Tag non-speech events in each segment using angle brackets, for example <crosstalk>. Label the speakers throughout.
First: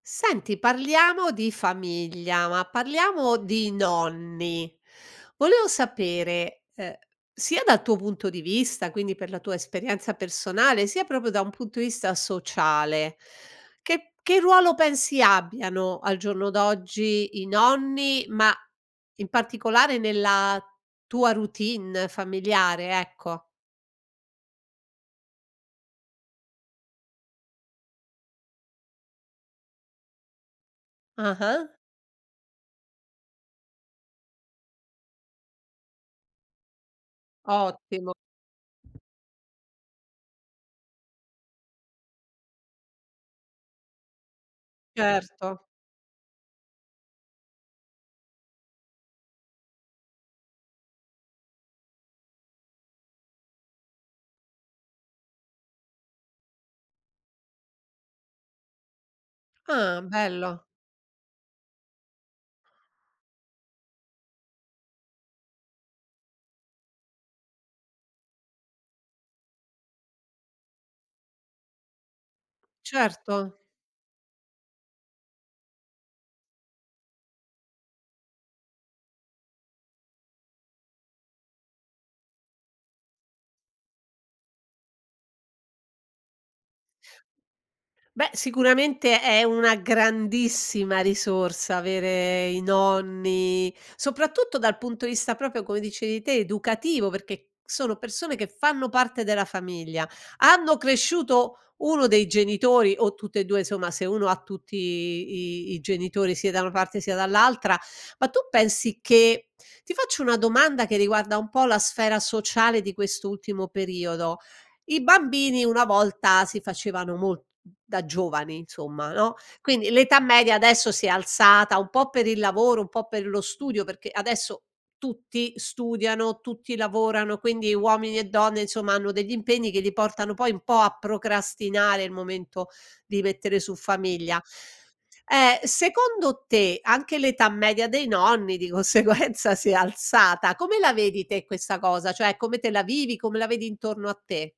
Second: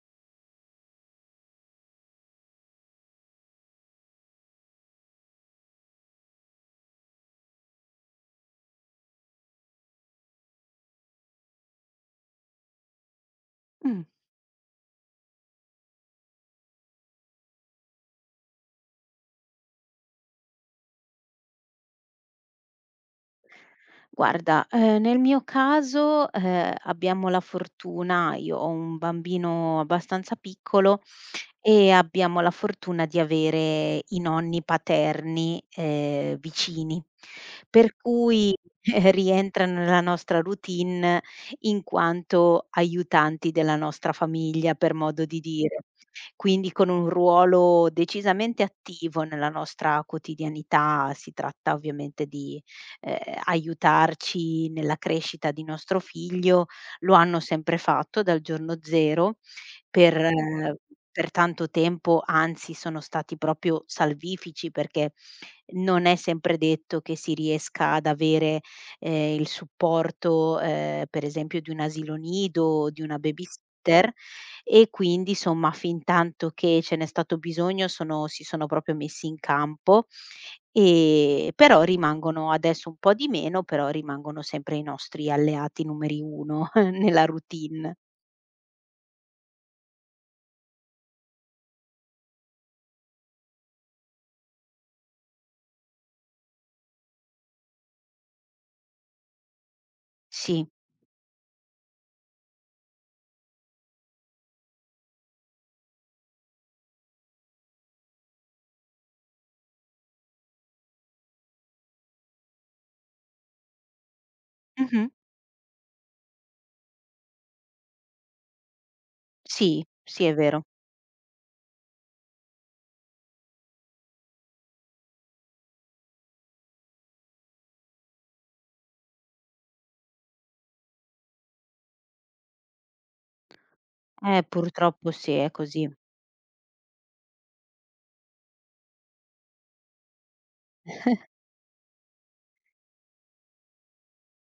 Speaker 1: Senti, parliamo di famiglia, ma parliamo di nonni. Volevo sapere, sia dal tuo punto di vista, quindi per la tua esperienza personale, sia proprio da un punto di vista sociale,
Speaker 2: Mh,
Speaker 1: che ruolo pensi abbiano al giorno d'oggi i nonni, ma in particolare nella tua routine familiare, ecco.
Speaker 2: Guarda, nel mio caso, abbiamo la fortuna, io ho un bambino abbastanza piccolo.
Speaker 1: Ah-ah.
Speaker 2: E abbiamo la fortuna di avere i nonni paterni vicini, per
Speaker 1: Ottimo,
Speaker 2: cui <laughs> rientrano nella nostra routine in quanto aiutanti della nostra famiglia, per modo di
Speaker 1: certo.
Speaker 2: dire. Quindi con un ruolo decisamente attivo nella nostra quotidianità. Si tratta ovviamente di, ehm, aiutarci nella crescita di nostro figlio, lo hanno sempre fatto dal giorno 0,
Speaker 1: Ah,
Speaker 2: per
Speaker 1: bello.
Speaker 2: eh, per tanto tempo, anzi sono stati proprio salvifici, perché non è sempre detto che si riesca ad avere, il supporto, per esempio, di un asilo nido o di una
Speaker 1: Certo.
Speaker 2: babysitter. E quindi, insomma, fintanto che ce n'è stato bisogno, sono si sono proprio messi in campo. Però rimangono adesso un po' di meno, però rimangono sempre i nostri alleati numeri 1 <laughs> nella routine.
Speaker 1: Beh, sicuramente è una grandissima risorsa avere i nonni, soprattutto dal punto di vista proprio, come dicevi te, educativo, perché sono persone che fanno parte della famiglia.
Speaker 2: Sì.
Speaker 1: Hanno cresciuto uno dei genitori o tutte e 2, insomma, se uno ha tutti i genitori sia da una parte sia dall'altra, ma tu pensi che ti faccio una domanda che riguarda un po' la sfera sociale di quest'ultimo periodo. I
Speaker 2: Mh-mh.
Speaker 1: bambini una volta si facevano mol da giovani insomma, no,
Speaker 2: Sì,
Speaker 1: quindi l'età
Speaker 2: sì, è
Speaker 1: media
Speaker 2: vero.
Speaker 1: adesso si è alzata un po' per il lavoro, un po' per lo studio, perché adesso tutti studiano, tutti lavorano, quindi uomini e donne insomma hanno degli impegni che li portano poi un po' a procrastinare il momento di mettere su famiglia.
Speaker 2: Purtroppo sì, è così.
Speaker 1: Secondo te anche l'età media dei nonni di conseguenza si è alzata. Come la vedi te questa cosa? Cioè come te la vivi, come la vedi intorno a te?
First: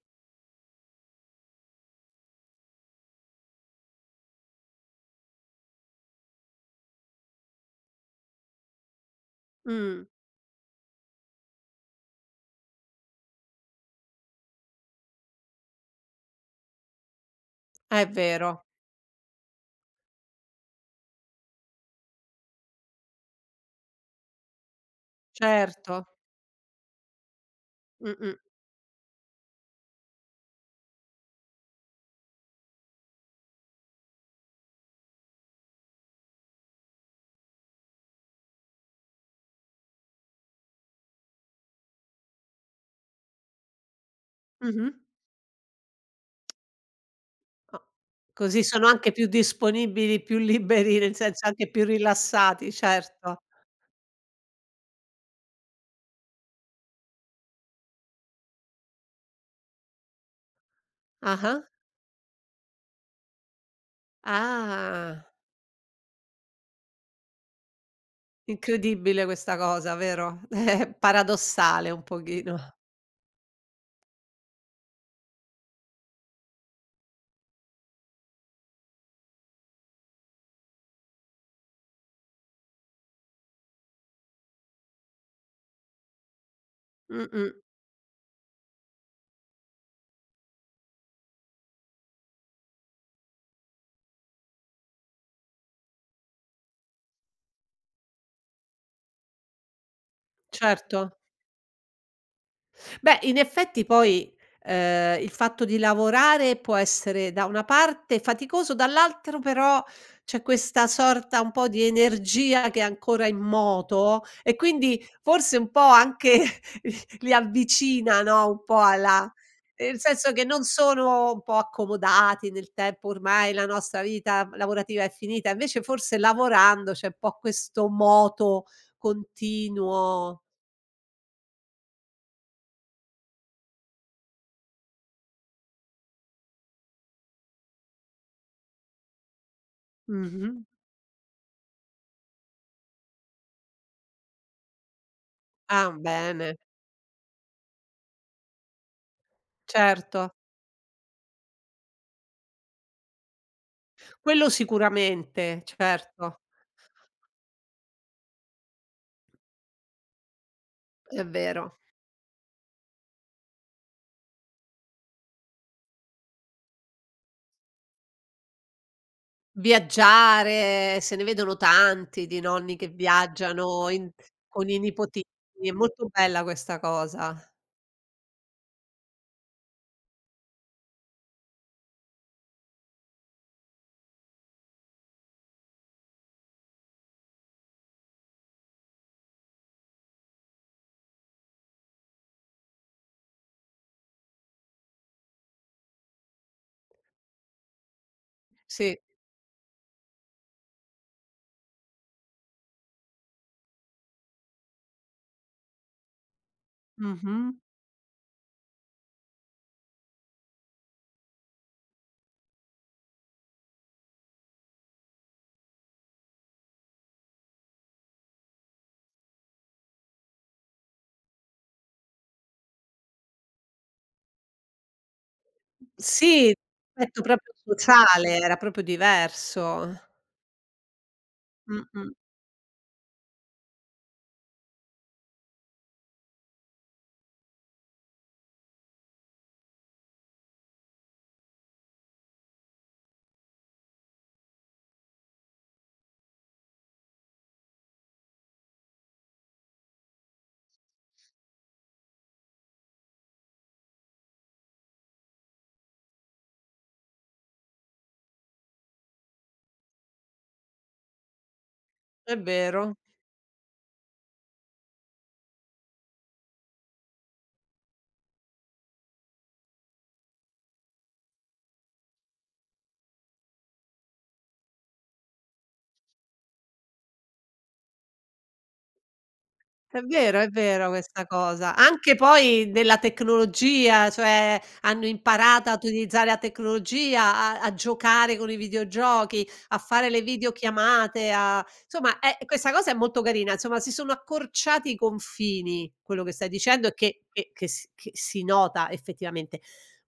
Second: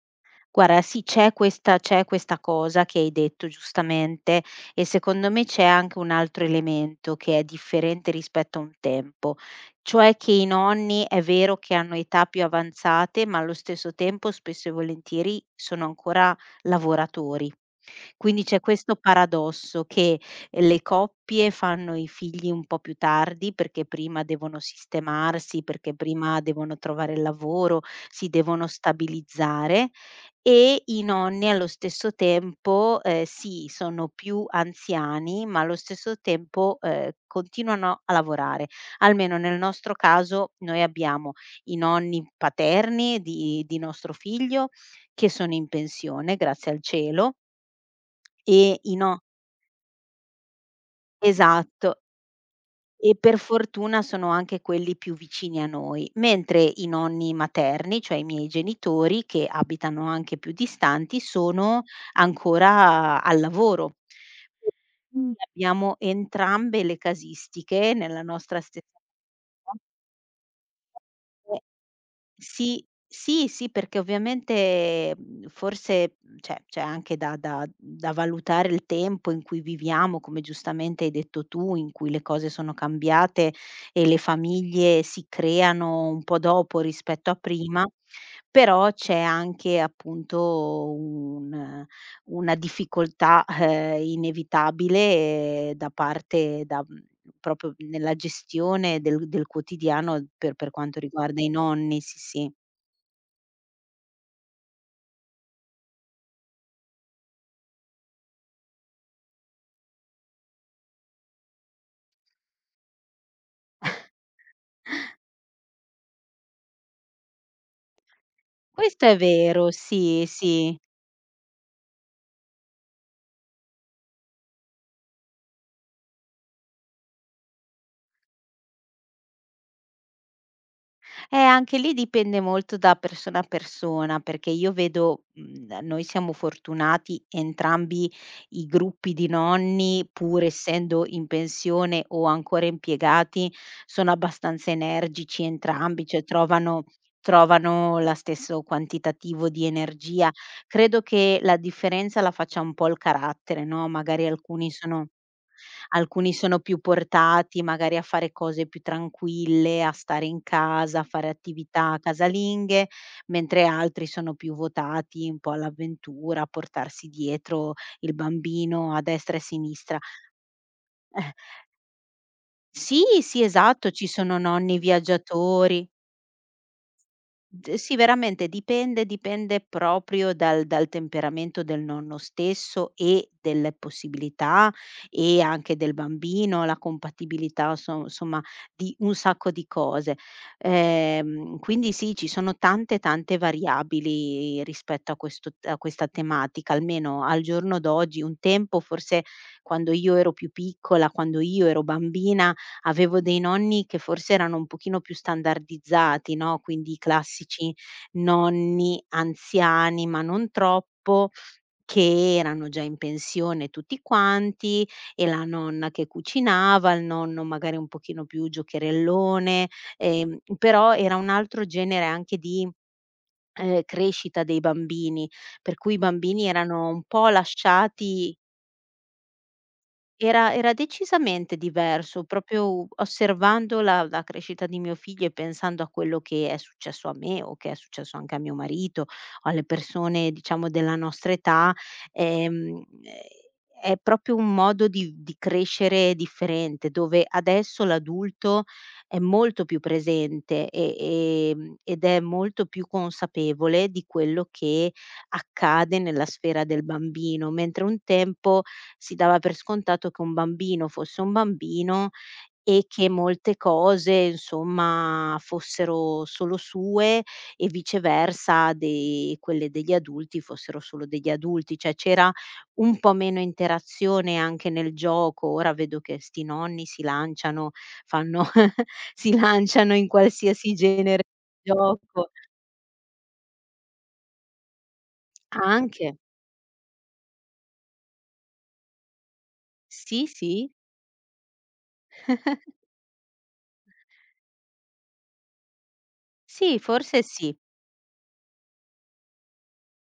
Speaker 2: Guarda, sì, c'è questa cosa che hai detto giustamente, e secondo me c'è anche un altro elemento che è differente rispetto a un tempo,
Speaker 1: Mh,
Speaker 2: cioè che i nonni, è vero che hanno età più avanzate, ma allo stesso tempo, spesso e volentieri, sono ancora lavoratori.
Speaker 1: è
Speaker 2: Quindi c'è
Speaker 1: vero,
Speaker 2: questo paradosso che, le coppie fanno i figli un po' più tardi, perché prima devono sistemarsi, perché
Speaker 1: certo.
Speaker 2: prima devono trovare il lavoro, si
Speaker 1: Mh-mh.
Speaker 2: devono stabilizzare. E i nonni, allo stesso tempo, sì, sono più anziani, ma allo stesso tempo, continuano a lavorare. Almeno nel nostro caso, noi abbiamo i nonni paterni di nostro figlio,
Speaker 1: Mh-mh.
Speaker 2: che sono in pensione, grazie al cielo.
Speaker 1: O così
Speaker 2: E
Speaker 1: sono
Speaker 2: i
Speaker 1: anche
Speaker 2: no
Speaker 1: più disponibili, più liberi, nel senso anche più
Speaker 2: Esatto.
Speaker 1: rilassati,
Speaker 2: E per
Speaker 1: certo.
Speaker 2: fortuna sono anche quelli più vicini a noi, mentre i nonni materni, cioè i miei genitori, che abitano anche più distanti,
Speaker 1: Ah-ah.
Speaker 2: sono ancora al lavoro.
Speaker 1: Ah,
Speaker 2: Mh. Abbiamo entrambe le casistiche nella nostra stessa
Speaker 1: incredibile questa
Speaker 2: casa.
Speaker 1: cosa, vero? <laughs> È paradossale un pochino.
Speaker 2: Sì, sì, sì, perché ovviamente, forse, cioè, c'è anche da valutare il tempo in cui viviamo, come giustamente hai detto tu, in cui le cose sono cambiate e le famiglie si creano un po' dopo rispetto a
Speaker 1: Mh-mh,
Speaker 2: prima. Però c'è anche, appunto, un una difficoltà, inevitabile, da parte da proprio nella gestione del quotidiano, per quanto
Speaker 1: certo.
Speaker 2: riguarda i nonni, sì, sì.
Speaker 1: Beh, in effetti poi, il fatto di lavorare può essere da una parte faticoso, dall'altro però c'è questa sorta un po' di energia che è ancora in moto e quindi forse un po' anche <laughs> li avvicina, no, un po'
Speaker 2: Questo è
Speaker 1: alla
Speaker 2: vero,
Speaker 1: nel
Speaker 2: sì,
Speaker 1: senso che non
Speaker 2: sì.
Speaker 1: sono un po' accomodati nel tempo, ormai la nostra vita lavorativa è finita, invece forse lavorando c'è un po' questo moto continuo.
Speaker 2: Anche lì dipende molto da persona a persona, perché io vedo, noi siamo fortunati, entrambi i gruppi di nonni, pur
Speaker 1: Mh-mh.
Speaker 2: essendo in pensione o ancora impiegati, sono abbastanza energici
Speaker 1: Ah,
Speaker 2: entrambi, cioè
Speaker 1: bene.
Speaker 2: trovano la stesso quantitativo di
Speaker 1: Certo,
Speaker 2: energia. Credo che la differenza la faccia un po' il carattere, no? Magari
Speaker 1: quello
Speaker 2: alcuni sono
Speaker 1: sicuramente,
Speaker 2: Alcuni
Speaker 1: certo,
Speaker 2: sono più portati magari a fare cose più tranquille, a stare in casa, a
Speaker 1: è
Speaker 2: fare
Speaker 1: vero.
Speaker 2: attività casalinghe, mentre altri sono più votati un po' all'avventura, a portarsi dietro il bambino a destra e a sinistra.
Speaker 1: Viaggiare, se ne
Speaker 2: Eh,
Speaker 1: vedono tanti di nonni che
Speaker 2: sì, sì,
Speaker 1: viaggiano
Speaker 2: esatto, ci
Speaker 1: in
Speaker 2: sono
Speaker 1: con
Speaker 2: nonni
Speaker 1: i nipotini, è
Speaker 2: viaggiatori.
Speaker 1: molto bella questa cosa.
Speaker 2: D sì, veramente dipende proprio dal temperamento del nonno stesso e delle possibilità, e anche del bambino, la compatibilità, somma di un sacco di cose. Quindi sì, ci sono tante, tante variabili rispetto a questo a questa tematica, almeno al giorno d'oggi. Un tempo,
Speaker 1: Sì,
Speaker 2: forse, quando io ero più piccola, quando io ero bambina, avevo dei nonni che forse erano un pochino più standardizzati, no? Quindi i
Speaker 1: mh-mh.
Speaker 2: classici nonni anziani, ma non troppo, che erano già in pensione tutti quanti, e la nonna che cucinava, il nonno magari un pochino più giocherellone. Però era un altro genere anche di, crescita dei bambini, per cui i bambini
Speaker 1: Sì,
Speaker 2: erano un
Speaker 1: l'aspetto
Speaker 2: po'
Speaker 1: proprio
Speaker 2: lasciati.
Speaker 1: sociale era proprio diverso.
Speaker 2: Era decisamente
Speaker 1: Mh-mh,
Speaker 2: diverso, proprio osservando la crescita di mio figlio e pensando a quello che è successo a me, o che è successo anche a mio marito, o alle persone, diciamo, della nostra età. ehm, è proprio un modo di crescere differente, dove adesso l'adulto è molto più presente ed è molto più consapevole di quello che accade nella sfera del bambino, mentre un tempo si dava per scontato che un bambino fosse un bambino,
Speaker 1: è
Speaker 2: e
Speaker 1: vero.
Speaker 2: che molte cose, insomma, fossero solo sue, e viceversa de quelle degli adulti fossero solo degli adulti. Cioè c'era un po' meno interazione anche nel gioco. Ora vedo che 'sti nonni si lanciano, fanno <laughs> si lanciano
Speaker 1: È
Speaker 2: in
Speaker 1: vero, è
Speaker 2: qualsiasi
Speaker 1: vero
Speaker 2: genere
Speaker 1: questa
Speaker 2: di
Speaker 1: cosa. Anche
Speaker 2: gioco.
Speaker 1: poi della tecnologia, cioè hanno imparato a
Speaker 2: Anche.
Speaker 1: utilizzare la tecnologia, a giocare con i videogiochi, a fare le
Speaker 2: Sì, sì.
Speaker 1: videochiamate, a insomma, questa cosa è molto carina, insomma si sono accorciati i confini, quello che stai
Speaker 2: Sì,
Speaker 1: dicendo e
Speaker 2: forse sì.
Speaker 1: che si nota effettivamente.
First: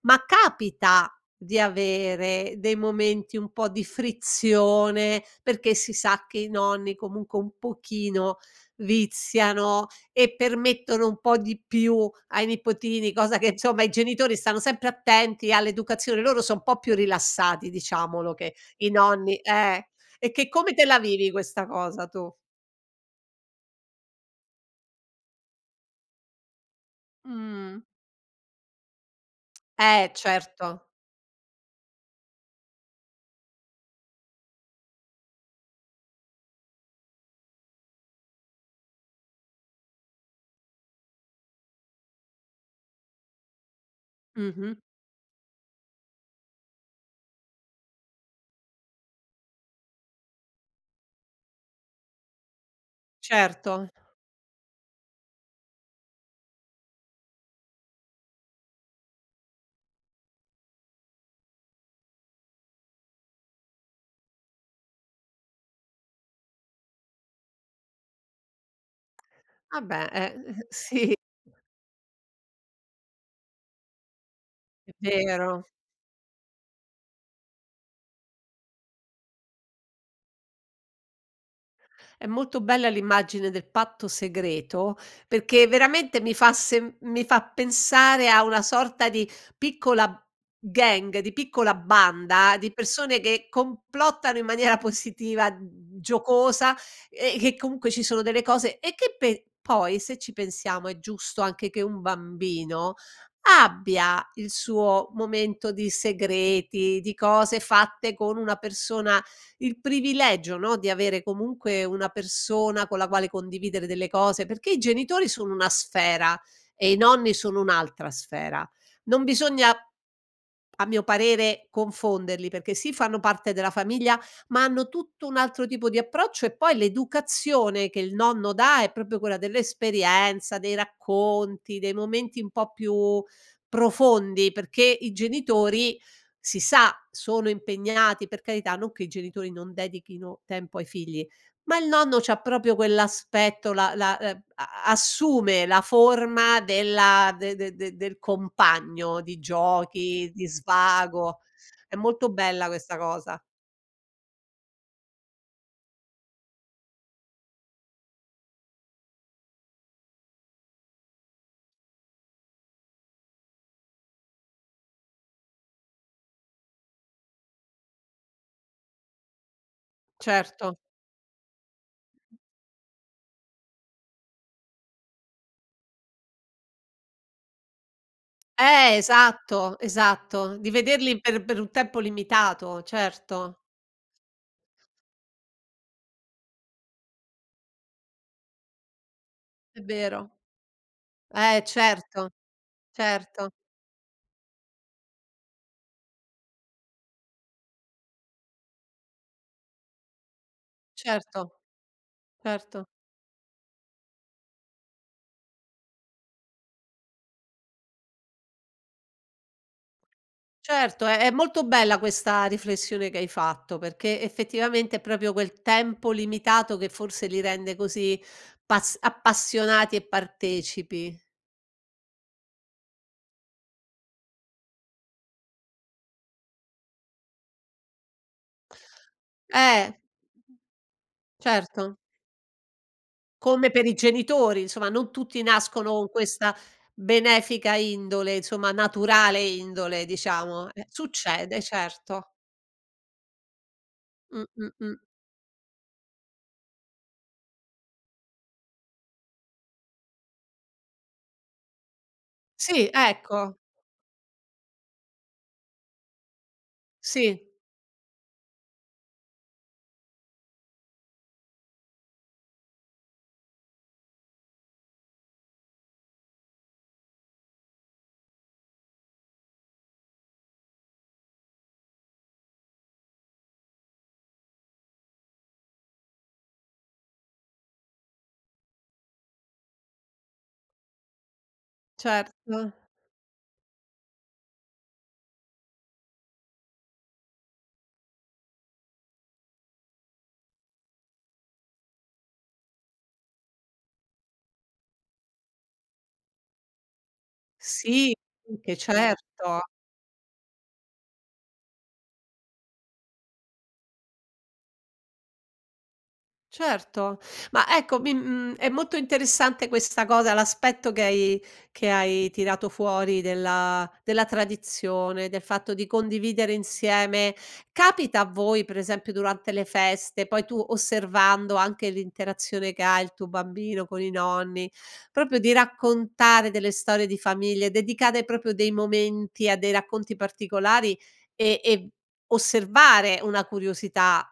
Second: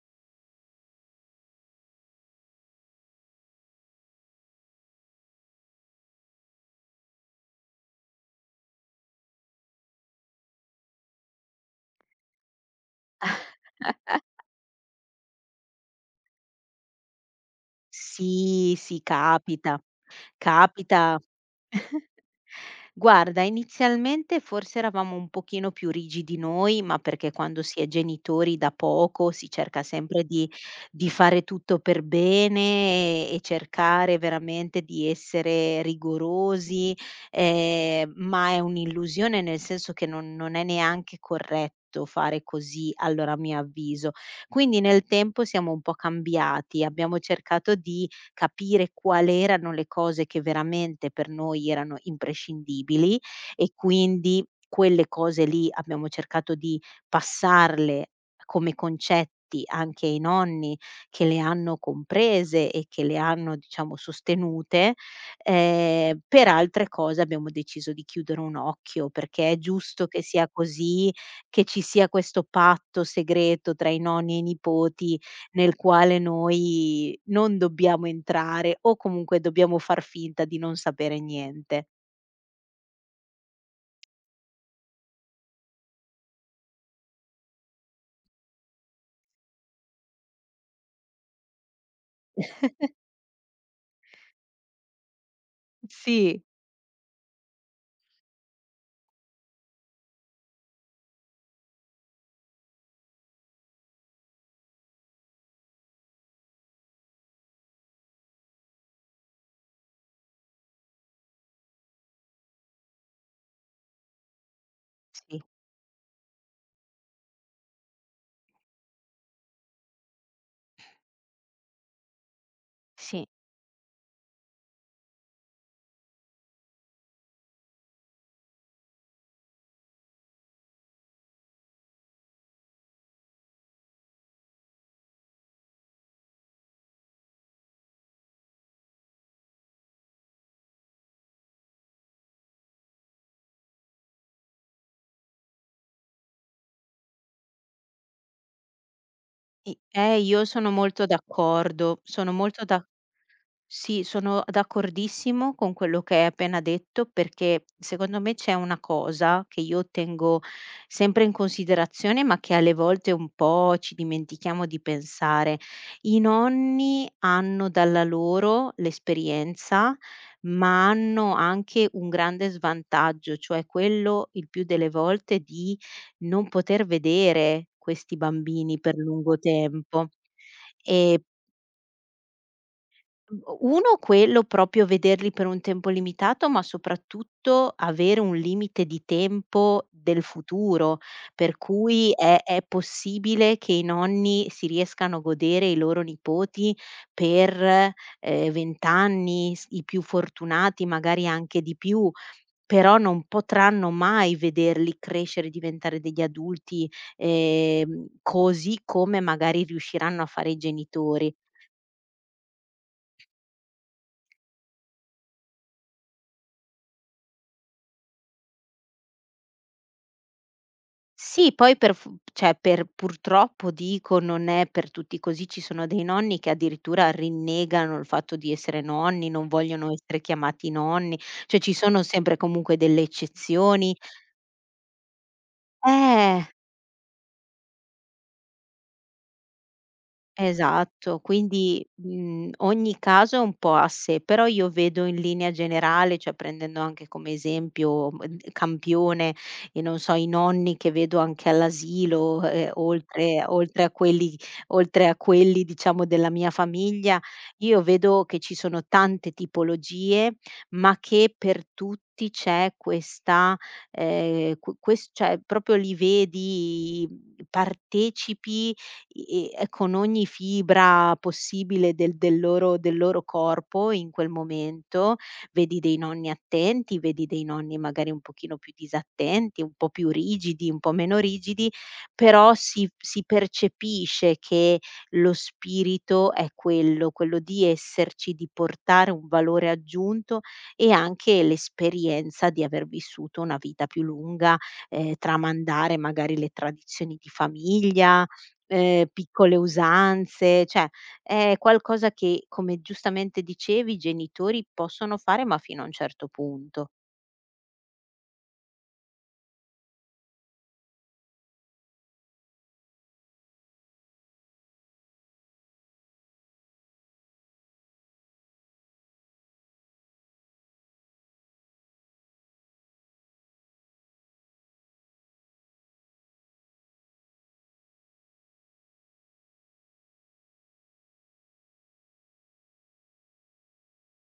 Speaker 1: Ma capita di avere dei momenti un po' di frizione, perché si sa che i nonni comunque un pochino viziano e permettono un po' di più ai nipotini, cosa che insomma i genitori stanno sempre attenti all'educazione, loro so' un po' più rilassati diciamolo che
Speaker 2: Sì,
Speaker 1: i
Speaker 2: sì,
Speaker 1: nonni
Speaker 2: capita,
Speaker 1: e che come te la
Speaker 2: capita.
Speaker 1: vivi questa cosa
Speaker 2: <laughs>
Speaker 1: tu?
Speaker 2: Guarda, inizialmente forse eravamo un pochino più rigidi noi, ma perché quando si
Speaker 1: Mh.
Speaker 2: è genitori da poco si cerca
Speaker 1: Eh
Speaker 2: sempre di
Speaker 1: certo,
Speaker 2: di fare tutto per bene e cercare veramente di essere rigorosi. Ma è un'illusione, nel senso che non è neanche corretto fare così, allora, a mio avviso.
Speaker 1: mh-mh,
Speaker 2: Quindi nel tempo siamo un po' cambiati, abbiamo cercato di capire quali erano le cose che veramente per noi erano imprescindibili, e
Speaker 1: certo.
Speaker 2: quindi quelle cose lì abbiamo cercato di passarle come concetti anche ai nonni, che le hanno comprese e che le hanno, diciamo, sostenute. Per altre cose abbiamo deciso di chiudere un occhio, perché è giusto
Speaker 1: Vabbè,
Speaker 2: che sia
Speaker 1: <laughs>
Speaker 2: così,
Speaker 1: sì,
Speaker 2: che ci sia questo patto segreto tra i nonni e i
Speaker 1: è
Speaker 2: nipoti,
Speaker 1: vero.
Speaker 2: nel quale noi non dobbiamo entrare, o comunque dobbiamo far finta di non sapere niente.
Speaker 1: È molto bella l'immagine del patto segreto, perché veramente mi fa pensare a una sorta di piccola gang, di piccola banda di persone che complottano in maniera positiva,
Speaker 2: Sì.
Speaker 1: giocosa e che comunque ci sono delle cose e che pe poi se ci pensiamo è giusto anche che un bambino abbia il suo momento di segreti, di cose fatte con una persona il privilegio, no, di avere comunque una persona con la quale condividere delle cose, perché i genitori
Speaker 2: Sì,
Speaker 1: sono una sfera e i nonni sono un'altra sfera. Non bisogna a mio parere confonderli, perché sì fanno
Speaker 2: sì.
Speaker 1: parte della famiglia, ma hanno tutto un altro tipo di approccio e poi l'educazione che il nonno dà è proprio quella dell'esperienza, dei racconti, dei momenti un po' più profondi, perché i genitori si sa, sono impegnati, per carità, non che i genitori non dedichino tempo ai figli, ma il nonno c'ha proprio quell'aspetto, la la a assume la forma della de de de del compagno di
Speaker 2: I
Speaker 1: giochi,
Speaker 2: io
Speaker 1: di
Speaker 2: sono molto
Speaker 1: svago. È
Speaker 2: d'accordo,
Speaker 1: molto
Speaker 2: sono molto
Speaker 1: bella
Speaker 2: d'ac
Speaker 1: questa cosa.
Speaker 2: Sì, sono d'accordissimo con quello che hai appena detto, perché secondo me c'è una cosa che io tengo sempre in considerazione, ma che alle volte un po' ci dimentichiamo di pensare. I nonni hanno dalla loro l'esperienza,
Speaker 1: Certo.
Speaker 2: ma hanno anche un grande svantaggio, cioè quello, il più delle volte, di non poter vedere questi bambini per lungo
Speaker 1: Esatto,
Speaker 2: tempo.
Speaker 1: esatto. Di vederli per un tempo limitato,
Speaker 2: Mhmm,
Speaker 1: certo,
Speaker 2: u uno quello, proprio, vederli per un tempo limitato, ma soprattutto avere un limite di
Speaker 1: è
Speaker 2: tempo del
Speaker 1: vero.
Speaker 2: futuro, per cui
Speaker 1: Certo,
Speaker 2: è
Speaker 1: certo,
Speaker 2: possibile che i nonni si riescano a godere i loro nipoti per, 20 anni, s i più fortunati magari
Speaker 1: certo,
Speaker 2: anche di più,
Speaker 1: certo.
Speaker 2: però non potranno mai vederli crescere e diventare degli adulti, così come magari riusciranno a fare i
Speaker 1: Certo, è
Speaker 2: genitori.
Speaker 1: molto bella questa riflessione che hai fatto, perché effettivamente è proprio quel tempo limitato che forse li rende così pas appassionati e partecipi.
Speaker 2: Sì, poi, per f cioè, per purtroppo dico, non è per tutti così. Ci sono dei nonni che addirittura rinnegano il fatto di essere nonni, non vogliono
Speaker 1: Eh,
Speaker 2: essere chiamati nonni, cioè ci
Speaker 1: certo,
Speaker 2: sono sempre comunque delle
Speaker 1: come per
Speaker 2: eccezioni.
Speaker 1: i genitori, insomma, non tutti nascono con
Speaker 2: Eh!
Speaker 1: questa benefica indole, insomma, naturale indole, diciamo.
Speaker 2: Esatto,
Speaker 1: Succede,
Speaker 2: quindi,
Speaker 1: certo.
Speaker 2: ogni caso è un po' a sé,
Speaker 1: Mh,
Speaker 2: però io
Speaker 1: mh, mh.
Speaker 2: vedo in linea generale, cioè prendendo anche come esempio, campione, e non so, i nonni che vedo anche all'asilo,
Speaker 1: Sì,
Speaker 2: oltre
Speaker 1: ecco,
Speaker 2: oltre a quelli oltre a quelli diciamo, della mia famiglia.
Speaker 1: sì,
Speaker 2: Io vedo che ci sono tante tipologie, ma che per tutti c'è questa, que ques cioè, proprio li vedi, partecipi, i e con ogni fibra possibile del loro corpo in quel momento. Vedi dei nonni attenti, vedi dei nonni magari un pochino più disattenti, un po' più rigidi, un po' meno rigidi, però
Speaker 1: certo.
Speaker 2: si percepisce che lo spirito è quello, quello di esserci, di portare un valore aggiunto, e anche l'esperienza di aver vissuto una vita più lunga. Tramandare magari le tradizioni di
Speaker 1: Sì,
Speaker 2: famiglia,
Speaker 1: che
Speaker 2: piccole
Speaker 1: certo.
Speaker 2: usanze, cioè, è qualcosa che, come giustamente dicevi, i genitori possono fare, ma fino a un certo punto.
Speaker 1: Certo, ma ecco è molto interessante questa cosa, l'aspetto che hai tirato fuori della tradizione, del fatto di condividere insieme. Capita a voi, per esempio, durante le feste, poi tu osservando anche l'interazione che ha il tuo bambino con i nonni, proprio di raccontare delle storie di famiglie, dedicare proprio dei momenti a dei racconti particolari e osservare una curiosità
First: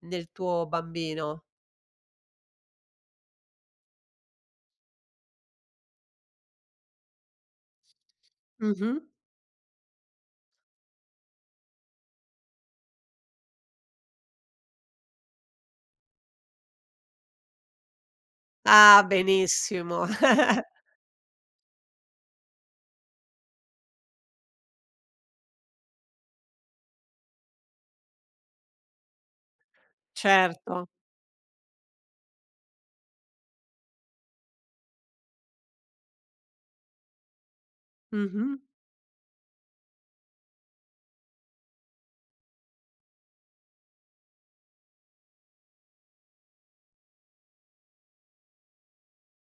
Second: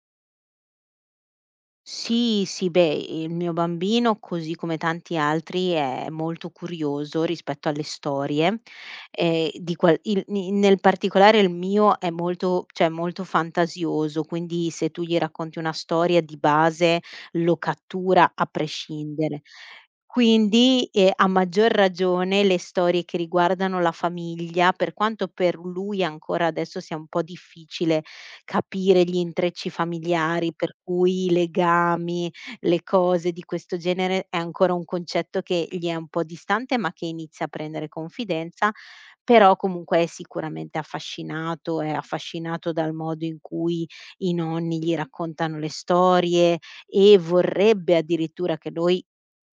Speaker 1: nel tuo bambino?
Speaker 2: Sì, sì, beh, il mio bambino, così come tanti altri, è molto curioso rispetto alle storie.
Speaker 1: Mh-mh.
Speaker 2: Di qual il ni nel particolare, il mio è molto, cioè, molto fantasioso, quindi se tu gli racconti una storia di base lo cattura a
Speaker 1: Ah,
Speaker 2: prescindere.
Speaker 1: benissimo. <laughs>
Speaker 2: Quindi, a maggior ragione, le storie che riguardano la famiglia, per quanto per lui ancora adesso sia un po' difficile capire gli intrecci familiari, per
Speaker 1: Certo.
Speaker 2: cui i legami, le cose di questo genere è ancora un concetto che gli è un po' distante, ma che inizia a prendere
Speaker 1: Mh-mh.
Speaker 2: confidenza. Però comunque è sicuramente affascinato, è affascinato dal modo in cui i nonni gli raccontano le storie, e vorrebbe addirittura che noi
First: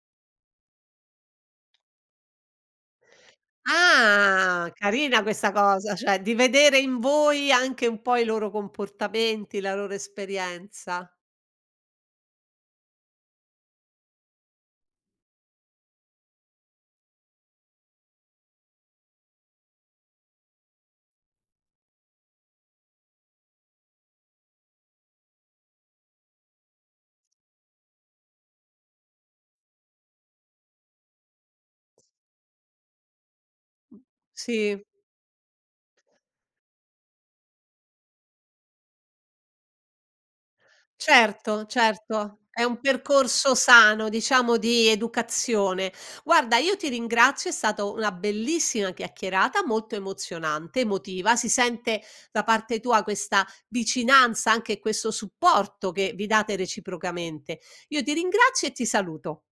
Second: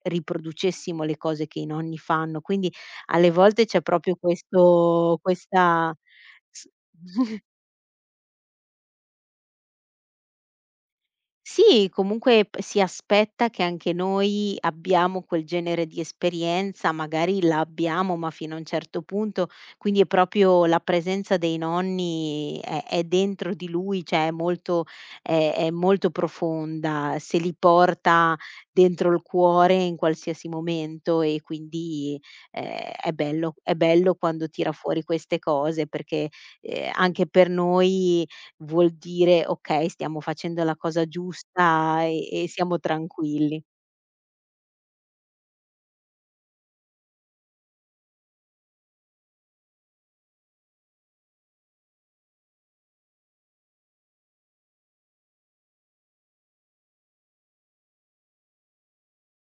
Speaker 2: riproducessimo le cose che i nonni fanno. Quindi alle volte c'è proprio
Speaker 1: Ah,
Speaker 2: questo
Speaker 1: carina questa
Speaker 2: questa
Speaker 1: cosa, cioè di
Speaker 2: s
Speaker 1: vedere in voi anche un po' i loro comportamenti, la loro esperienza.
Speaker 2: Sì, comunque p si aspetta che anche noi abbiamo quel genere di esperienza, magari la abbiamo, ma fino a un certo punto. Quindi è proprio la presenza dei nonni è dentro di lui, cioè è molto, è molto profonda, se li porta dentro il cuore in qualsiasi momento. E quindi, ehm, è bello quando tira
Speaker 1: Sì.
Speaker 2: fuori queste cose, perché, anche per noi vuol dire: "Okay, stiamo facendo la cosa
Speaker 1: Certo,
Speaker 2: giusta e
Speaker 1: certo,
Speaker 2: e
Speaker 1: è
Speaker 2: siamo
Speaker 1: un percorso
Speaker 2: tranquilli."
Speaker 1: sano, diciamo, di educazione. Guarda, io ti ringrazio, è stato una bellissima chiacchierata, molto emozionante, emotiva. Si sente da parte tua questa vicinanza, anche questo supporto che vi date reciprocamente. Io ti ringrazio e ti saluto.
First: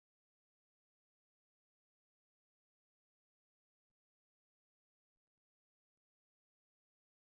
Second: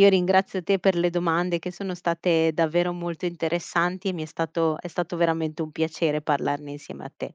Speaker 2: Io ringrazio te per le domande che sono state davvero molto interessanti, e mi è stato veramente un piacere parlarne insieme a te.